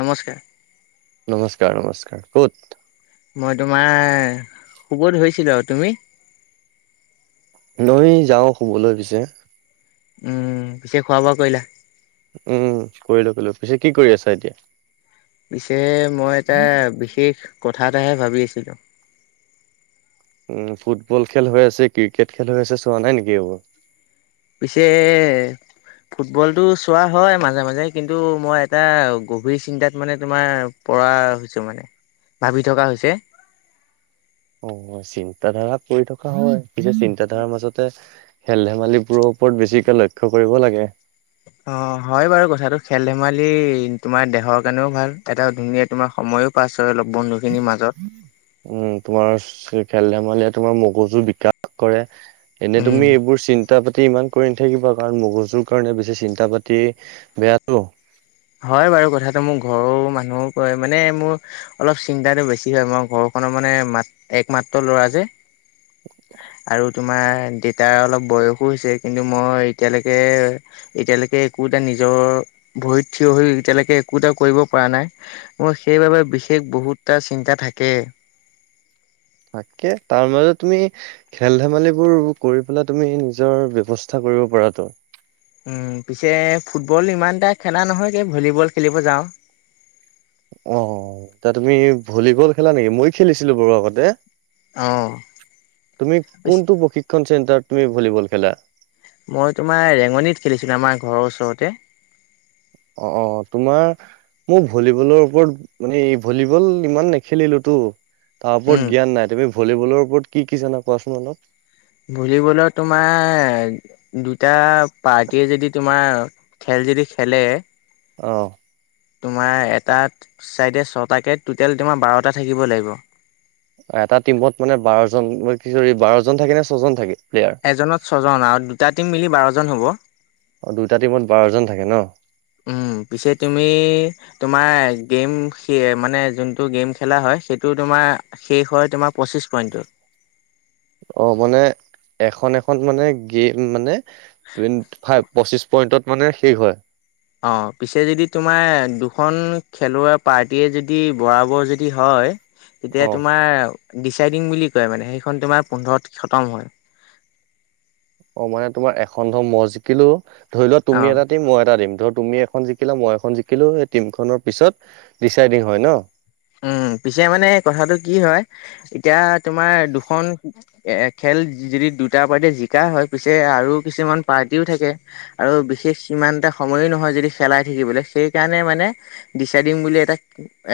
নমস্কাৰ নমস্কাৰ, নমস্কাৰ ক'ত? মই তোমাৰ শুধ ধৰিছিলোঁ আৰু, তুমি? নৈ যাওঁ শুবলৈ পিছে উম, পিছে খোৱা-বোৱা কৰিলা? উম, কৰিলো কৰিলো। পিছে কি কৰি আছা এতিয়া? পিছে মই এটা বিশেষ কথা এটাহে ভাবি আছিলো। উম, ফুটবল খেল হৈ আছে, ক্ৰিকেট খেল হৈ আছে, চোৱা নাই নেকি এইবোৰ? পিছে ফুটবলতটো চোৱা হয় মাজে মাজে। কিন্তু, মই এটা গভীৰ চিন্তাত মানে তোমাৰ পৰা হৈছে মানে, ভাবি থকা হৈছে। অ', চিন্তা ধাৰা পৰি থকা হয়। পিছে চিন্তা ধাৰাৰ মাজতে। খেল-ধেমালিবোৰৰ ওপৰত বেছিকে লক্ষ্য কৰিব লাগে। অ, হয় বাৰু কথাটো, খেল-ধেমালি তোমাৰ দেহৰ কাৰণেও ভাল, এটা ধুনীয়া তোমাৰ সময়ো পাছ হয়। অলপ বন্ধু উম, তোমাৰ খেল-ধেমালিয়ে তোমাৰ মগজু বিকাশ কৰে। এনে উম তুমি, এইবোৰ চিন চিন্তা পাতি ইমান কৰি নাথাকিবা, কাৰণ মগজুৰ কাৰণে বেছি চিন্তা পাতি বেয়াটো। হয় বাৰু কথাটো, মোক ঘৰৰ মানুহও কয় মানে মোৰ অলপ চিন্তাটো বেছি হয়, মই ঘৰখনৰ মানে মাত একমাত্ৰ ল'ৰা যে। আৰু তোমাৰ দেউতাৰ অলপ বয়সো হৈছে। কিন্তু মই এতিয়ালৈকে এতিয়ালৈকে, একো এটা নিজৰ ভৰিত থিয় হৈ এতিয়ালৈকে, একো এটা কৰিব পৰা নাই। মোৰ সেইবাবে বিশেষ বহুতটা চিন্তা থাকে। তাকে, তাৰ মাজত তুমি খেল-ধেমালিবোৰ কৰি পেলাই তুমি নিজৰ ব্যৱস্থা কৰিব পৰাটো। উম, পিছে ফুটবল ইমান এটা খেলা নহয় গে, ভলীবল খেলিব যাওঁ। অ', এয়া তুমি ভলীবল খেলা নেকি? মইও খেলিছিলো বাৰু আগতে। অ তুমি, কোনটো প্ৰশিক্ষণ চেণ্টাৰত তুমি ভলীবল খেলা। মই তোমাৰ ৰেঙনিত খেলিছিলোঁ, আমাৰ ঘৰৰ ওচৰতে। অ', অ', তোমাৰ মই ভলীবলৰ ওপৰত মানে, ভলীবল ইমান নেখেলিলোতো। তাৰ উম ওপৰত জ্ঞান নাই, তুমি ভলীবলৰ ওপৰত কি, কি জানা কোৱাচোন অলপ। ভলীবলত তোমাৰ দুটা পাৰ্টিয়ে, যদি তোমাৰ খেল যদি খেলে অ'। তোমাৰ এটাত ছাইডে ছয়টাকে, ট'টেল তোমাৰ বাৰটা থাকিব লাগিব। এটা টিমত মানে, বাৰজন কি সৰী বাৰজন থাকে নে ছয়জন থাকে প্লেয়াৰ? এজনত ছয়জন আৰু দুটা টিম মিলি বাৰজন হ'ব। দুটা টিমত বাৰজন থাকে ন। উম, পিছে তুমি তোমাৰ গেম শে মানে যোনটো গেম খেলা হয়, সেইটো তোমাৰ শেষ হয় তোমাৰ পঁচিছ পইণ্টত। অ', মানে এখন, এখন মানে গেম মানে টুৱেন্টি ফাইভ, পঁচিছ পইণ্টত মানে শেষ হয়। অ', পিছে যদি তোমাৰ দুখন খেলুৱৈ পাৰ্টীয়ে যদি, বৰাবৰ যদি হয় অ তেতিয়া তোমাৰ ডিচাইডিং বুলি কয় মানে, সেইখন তোমাৰ পোন্ধৰ খতম হয়। অ', মানে তোমাৰ এখন ধৰ মই জিকিলো, ধৰিলোৱা অ'। তুমি এটা টিম, মই এটা টিম ধৰ তুমি এখন জিকিলা, মই এখন জিকিলো, সেই টিম খনৰ পিছত ডিচাইডিং হয় ন। উম, পিছে মানে কথাটো কি হয়, এতিয়া তোমাৰ দুখন এ খেল যদি দুটা পাৰ্টি জিকা হয়, পিছে আৰু কিছুমান পাৰ্টিও থাকে। আৰু বিশেষ সিমানতে সময়ো নহয় যদি খেলাই থাকিবলৈ সেইকাৰণে মানে দিচাই দিম বুলি এটা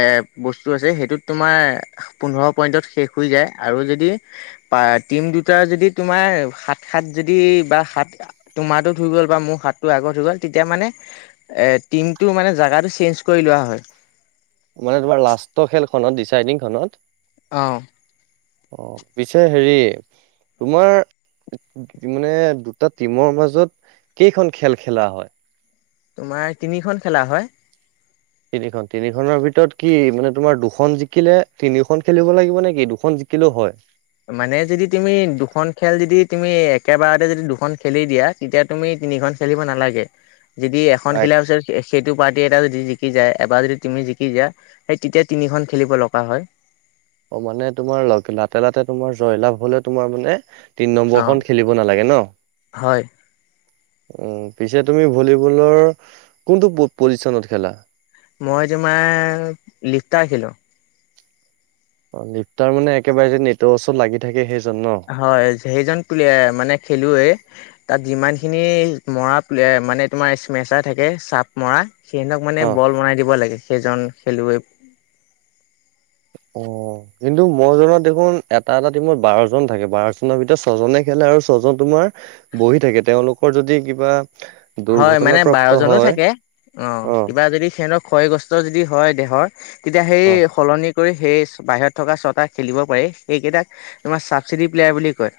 এ বস্তু আছে সেইটোত তোমাৰ পোন্ধৰ পইন্টত শেষ হৈ যায় আৰু যদি প টিম দুটাৰ যদি তোমাৰ সাত সাত যদি বা সাত তোমাৰো ধুই গ'ল বা মোৰ হাতটো আগত হৈই গ'ল তেতিয়া মানে এ টিমটো মানে জাগগাটো চেঞ্জ কৰি লোৱা হয় মানে তোমাৰ লাষ্টৰ খেলখনত ডিচাইডিং খনত অ অ পিছে হেৰি তোমাৰ মানে দুটা টিমৰ মাজত কেইখন খেল খেলা হয় তোমাৰ তিনিখন খেলা হয় তিনিখন তিনিখনৰ ভিতৰত কি মানে তোমাৰ দুখন জিকিলে তিনিওখন খেলিব লাগিব নেকি দুখন জিকিলেও হয় মানে যদি তুমি দুখন খেল যদি তুমি একেবাৰতে যদি দুখন খেলি দিয়া তেতিয়া তুমি তিনিখন খেলিব নালাগে যদি এখন এক খেলাচ সেইটো পাৰ্টি এটা যদি জিকি যায় এবাৰ যদি তুমি জিকি যা সেই তেতিয়া তিনিখন খেলিব লগা হয় অ মানে তোমাৰ লাতে লাতে তোমাৰ জয়লাভ হলে তোমাৰ মানে তিন অ নম্বৰখন খেলিব নালাগে ন হয় উ পিছে তুমি ভলীবলৰ কোনটো পজিশনত খেলা মই তোমাৰ লিফ্তা আখিলো অ লিপটাৰ মানে একেবাৰে যে নেটৱৰ্চো লাগি থাকে সেইজন ন হয় সেইজন প্লেয়াৰ মানে খেলৱেই তাত যিমান খিনি মৰা মানে তোমাৰ স্মেচা থাকে চাপ মৰা সিহঁতক মানে অ বল বনাই দিব লাগে সেইজন খেলুৱৈ অ কিন্তু মই জনত দেখোন এটা এটা টিমত বাৰজন থাকে বাৰজনৰ ভিতৰত ছজনে খেলে আৰু ছ জন তোমাৰ বহি থাকে তেওঁলোকৰ যদি কিবা হয় মানে দুৰ্ঘটনাপ্ৰাপ্ত বাৰজনো হয় থাকে অ কিবা যদি সিহঁতক ক্ষয়গ্ৰস্ত যদি হয় দেহৰ তেতিয়া অ সেই সলনি কৰি সেই বাহিৰত থকা ছটা খেলিব পাৰি সেইকেইটাক তোমাৰ ছাবচিডি প্লেয়াৰ বুলি কয়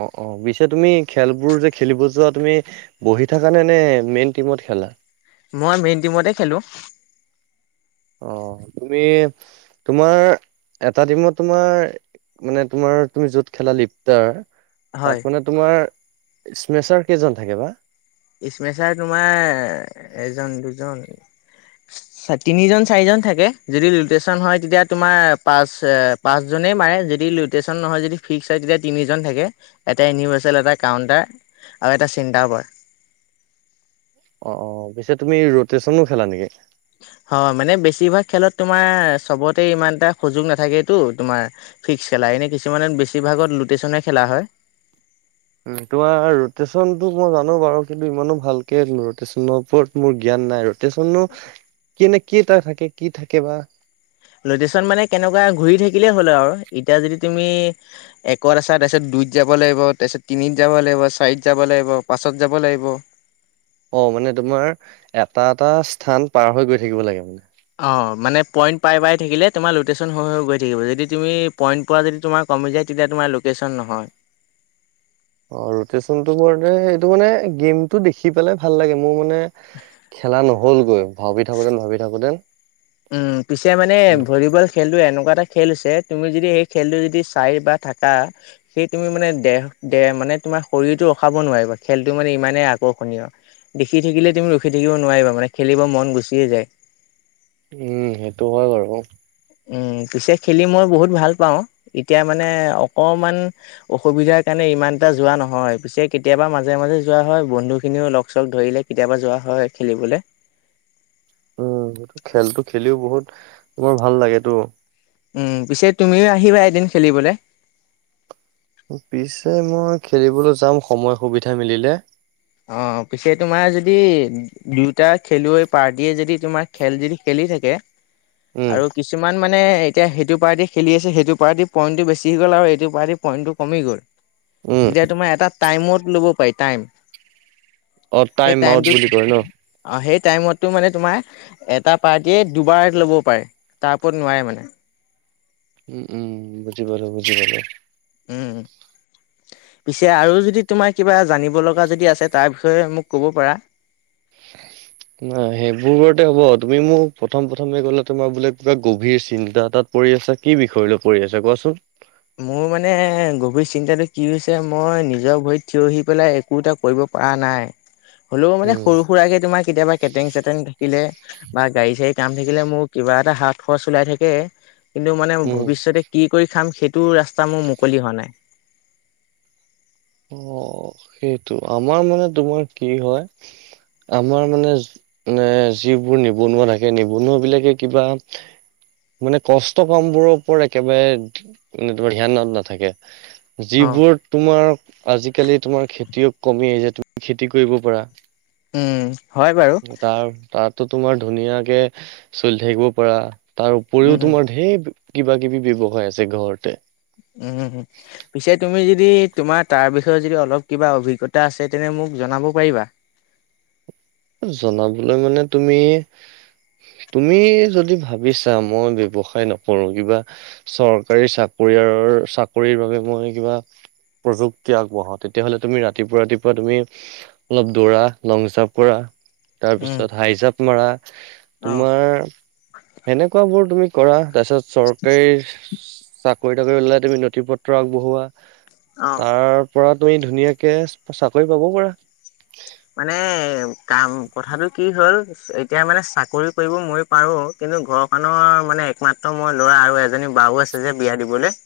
অ অ পিছে তুমি খেলবোৰ যে খেলিব যোৱা তুমি বহি থকা নে নে মেইন টিমত খেলা মই মেইন টিমতে খেলো অ তুমি তোমাৰ এটা দিনত তোমাৰ মানে তোমাৰ তুমি য'ত খেলা লিপটাৰ তাত হয় মানে তোমাৰ স্মেচাৰ কেইজন থাকে বা ইচ্মেচাৰ তোমাৰ এজন দুজন তিনিজন চাৰিজন থাকে যদি লুটেশ্যন হয় তেতিয়া তোমাৰ পাচ পাঁচজনেই মাৰে যদি লটেশ্যন নহয় যদি ফিক্স হয় তেতিয়া তিনিজন থাকে। এটা ইউনিভাৰ্চেল এটা কাউণ্টাৰ আৰু এটা চিন্তাবাৰ অ', অ', পিছে তুমি ৰটচনো খেলা নেকি হয় মানে বেছিভাগ খেলত তোমাৰ চবতে ইমান এটা সুযোগ নাথাকেতো তোমাৰ ফিক্স খেলা এনে কিছুমানে বেছি ভাগত লুটে চনে খেলা হয়। উ তোমাৰ ৰোটেশচন [unintelligible] মই জানো বাৰু কিন্তু ইমানো ভালকে ৰটেশচনৰ ওপৰত মোৰ জ্ঞান নাই ৰটেশচনো ক নে কটা থাকে কি থাকে। বা লটেশ্যন মানে কেনেকুৱা ঘূৰি থাকিলে হ'লো আৰু এতিয়া যদি তুমি একত আছা তাৰপিছত দুইত যাব লাগিব তাৰপিছত তিনিত যাব লাগিব চাৰিত যাব লাগিব পাঁচত যাব লাগিব। অ', মানে তোমাৰ এটা এটা স্থান পাৰ হৈ গৈ থাকিব লাগে মানে অ', মানে পইণ্ট পাই পাই থাকিলে তোমাৰ লটেশ্যন হৈ হৈ গৈ থাকিব যদি তুমি পইণ্ট প যদি তোমাক কমি যায় তেতিয়া তোমাৰ লোকেশ্যন নহয়। অ', ৰুটনটো এইটো মানে গেমতটো দেখি পেলে ভাল লাগে মোৰ মানে খেলা নহ'লগৈ, ভাবি থাকোতেন ভাবি থাকোতেন পিছে মানে ভলীবল খেলটো এনেকুৱা এটা খেল হৈছে, তুমি যদি সেই খেলটো যদি চাই বা থাকা সেই তুমি মানে দেহ দে মানে তোমাৰ শৰীৰটো ৰখাব নোৱাৰিবা, খেলটো মানে ইমানেই আকৰ্ষণীয়। দেখি থাকিলে তুমি ৰখি থাকিব নোৱাৰিবা মানে খেলিব মন গুচিয়ে যায়। উম সেইটো হয় বাৰু। উম', পিছে খেলি মই বহুত ভাল পাওঁ, এতিয়া মানে অকমান অসুবিধাৰ কাৰণে ইমান এটা যোৱা নহয়, পিছে কেতিয়াবা মাজে মাজে যোৱা হয় বন্ধু খিনিও লগ চগ ধৰিলে। কেতিয়াবা যোৱা হয় খেলিবলৈ। উম, খেলটো খেলিও বহুত, তোমাৰ ভাল লাগেতো। উম, পিছে তুমিও আহিবা এদিন খেলিবলৈ। পিছে মই খেলিবলৈ যাম সময় সুবিধা মিলিলে। অ', পিছে তোমাৰ যদি দুয়টা খেলুৱৈ পাৰ্টীয়ে যদি তোমাৰ খেল যদি খেলি থাকে, উম আৰু কিছুমান মানে এতিয়া সেইটো পাৰ্টি খেলি আছে, সেইটো পাৰ্টি পইণ্টটো বেছি গ'ল আৰু এইটো পাৰ্টি পইণ্টটো কমি গ'ল উম তেতিয়া তোমাৰ এটা টাইমত ল'ব পাৰি টাইম। অ সেই টাইম আউট টাইমটোত, বুলি কয় ন অ' সেই টাইমো মানে তোমাৰ এটা পাৰ্টিয়েই দুবাৰ ল'ব পাৰে, তাৰ ওপৰত নোৱাৰে মানে। উম, উম বুজি পালো বুজি পালো। উম। পিছে আৰু যদি তোমাৰ কিবা জানিব লগা যদি আছে তাৰ বিষয়ে মোক ক'ব পাৰা। [inaudible] নাই সেইবোৰতে হ'ব তুমি, মোক প্ৰথম প্ৰথমে গ'লে তোমাৰ বোলে কিবা গভীৰ চিন্তা তাত পৰি আছা, কি বিষয় লৈ পৰি আছে কোৱাচোন। মোৰ মানে গভীৰ চিন্তাটো কি হৈছে, মই নিজৰ ভৰিত থিয় আহি পেলাই কো তাক কৰিব পৰা নাই, হ'লেও মানে উম সৰু সুৰাকে তোমাৰ কেতিয়াবা কেটেং চেটেং থাকিলে বা গাড়ী চাড়ী কাম থাকিলে মোৰ কিবা এটা হাত খৰচ ওলাই থাকে। কিন্তু মানে উম ভৱিষ্যতে কি কৰি খাম সেইটো ৰাস্তা মোৰ মুকলি হোৱা নাই। অ', সেইটো আমাৰ মানে, তোমাৰ কি হয় আমাৰ মানে মানে যিবোৰ নিবনুৱা থাকে, নিবনুৱা বিলাকে কিবা মানে কষ্ট কাম বোৰৰ ওপৰত একেবাৰেে, তোমাৰ ধ্যান নাথাকে। অ', যিবোৰ তোমাৰ, আজিকালি তোমাৰ খেতিয়ক কমি আহিছোয় তুমি খেতি কৰিব পাৰা। উম হয় বাৰু তাৰ তাতো তোমাৰ ধুনীয়াকে চল থাকিব পাৰা। তাৰ উম উপৰিও তোমাৰ ঢেৰ, কিবা কিবি ব্যৱসায় আছে ঘৰতে। উম। পিছে তুমি যদি তোমাৰ তাৰ বিষয়ে যদি অলপ কিবা অভিজ্ঞতা আছে, তেনে মোক জনাব পাৰিবা। জনাবলৈ মানে তুমি তুমি যদি ভাবিছা মই ব্য্ৱসায় নকৰো কিবা চৰকাৰী চাকৰিয়াৰ চাকৰিৰ বাবে মই কিবা প্ৰযুক্তি আগবঢ়া তেতিয়াহ'লে তুমি ৰাতিপুৱা ৰাতিপুৱা, তুমি অলপ দৌৰা লং জাম কৰা তাৰ উম পিছত, হাইজাপ মৰা, অ। তোমাৰ সেনেকুৱা বোৰ তুমি কৰা তাৰ পিছত চৰকাৰী ত কৰি ওলাই তুমি নথি পত্ৰ আগবঢ়োৱা, অ। তাৰ পৰা তুমি ধুনীয়াকৈ চাকৰি পাব পাৰা। মানে কাম কথাটো কি হ'ল এতিয়া মানে চাকৰি কৰিব মই পাৰো কিন্তু ঘৰখনৰ মানে একমাত্ৰ মোৰ ল'ৰা আৰু এজনী বাও আছে যে বিয়া দিবলৈ।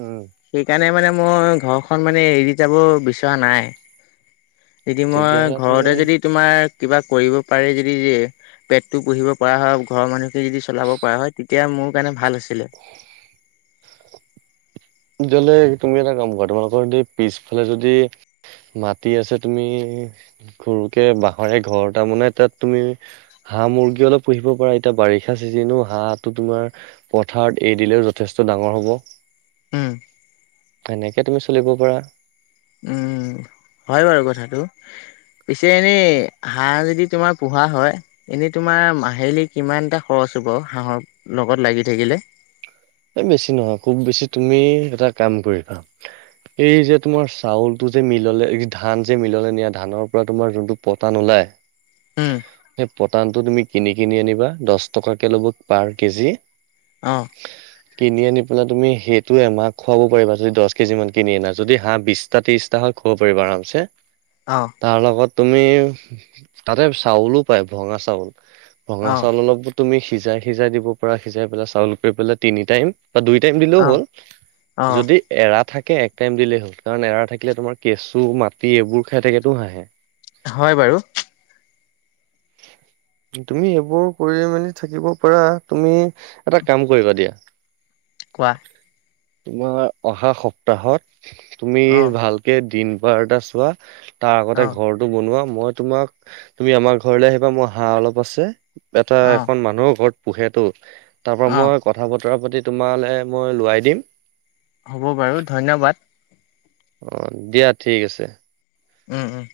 উম মানে মই ঘৰখন মানে এৰি যাব বিচৰা নাই। যদি মই তেতিয়াহ'লে তুমি ঘৰতে যদি তোমাৰ কিবা কৰিব পাৰি যদি যে পেটটো পুহিব পৰা হয় ঘৰৰ মানুহখে যদি চলাব পৰা হয় তেতিয়া মোৰ কাৰণে ভাল আছিল। তেতিয়া হলে তুমি এটা কাম কৰা তোমালোকৰ পিছফালে যদি মাটি আছে তুমি সৰুকে বাঁহৰে ঘৰ এটা বনাই তাত তুমি হাঁহ মুৰ্গী অলপ পুহিব পাৰা, এতিয়া বাৰিষা চিজনো, হাঁহো তোমাৰ পথাৰত এৰি দিলেও যথেষ্ট ডাঙৰ হ'ব। উম। তেনেকে তুমি চলিব পাৰা। উম, হয় বাৰু কথাটো। পিছে এনে হাঁহ যদি তোমাৰ পোহা হয় এনেই তোমাৰ মাহেলী কিমান এটা খৰচ হ'ব হাঁহৰ লগত লাগি থাকিলে? এই বেছি নহয়, খুব বেছি তুমি এটা কাম কৰিবা এই যে তোমাৰ চাউলটো যে মিললে ধান যে মিললে নিয়ে ধানৰপৰা তোমাৰ যোনটো পতা নোলায়? উম সেই পটানটো তুমি কিনি কিনি আনিবা, দহ টকাকে ল'ব পাৰ কেজি। অ'। কিনি আনি পেলাই তুমি সেইটো এমাহ খুৱাব পাৰিবা, যদি দহ কেজি মান কিনি আনা যদি হাঁহ বিছ টা ত্ৰিছটা হয় খুৱাব পাৰিবা আৰামছে। অ'। তাৰ লগত তুমি তাতে চাউলো পায়, ভঙা চাউল, ভঙা অ চাউল অলপ তুমি সিজাই সিজাই দিব পৰা, সিজাই পেলাই চাউল কৰি পেলাই তিনি টাইম বা দুই টাইম দিলেও অ হ'ল, অ যদি এৰা থাকে এক টাইম দিলেই হ'ল কাৰণ এৰা থাকিলে তোমাৰ কেঁচু, মাটি এইবোৰ খাই থাকেতো হাঁহে। হয় বাৰু। তুমি এইবোৰ কৰি মেলি থাকিব পাৰা, তুমি এটা কাম কৰিবা দিয়া কোৱা? তোমাৰ অহা সপ্তাহত তুমি অ ভাল কে দিন বাৰ এটা চোৱা, তাৰ আগতে অ ঘৰ টো বনোৱা মই তোমাক, তুমি আমাৰ ঘৰলে আহিবা, মোৰ হাঁহ অলপ আছে এটা অ এখন মানুহৰ ঘৰত পোহেতো তাৰপৰা অ মই ক কথা বতৰা পাতি তোমালে মই লোৱাই দিম। হ'ব বাৰু, ধন্যবাদ। অ' দিয়া ঠিক আছে। উম, উম।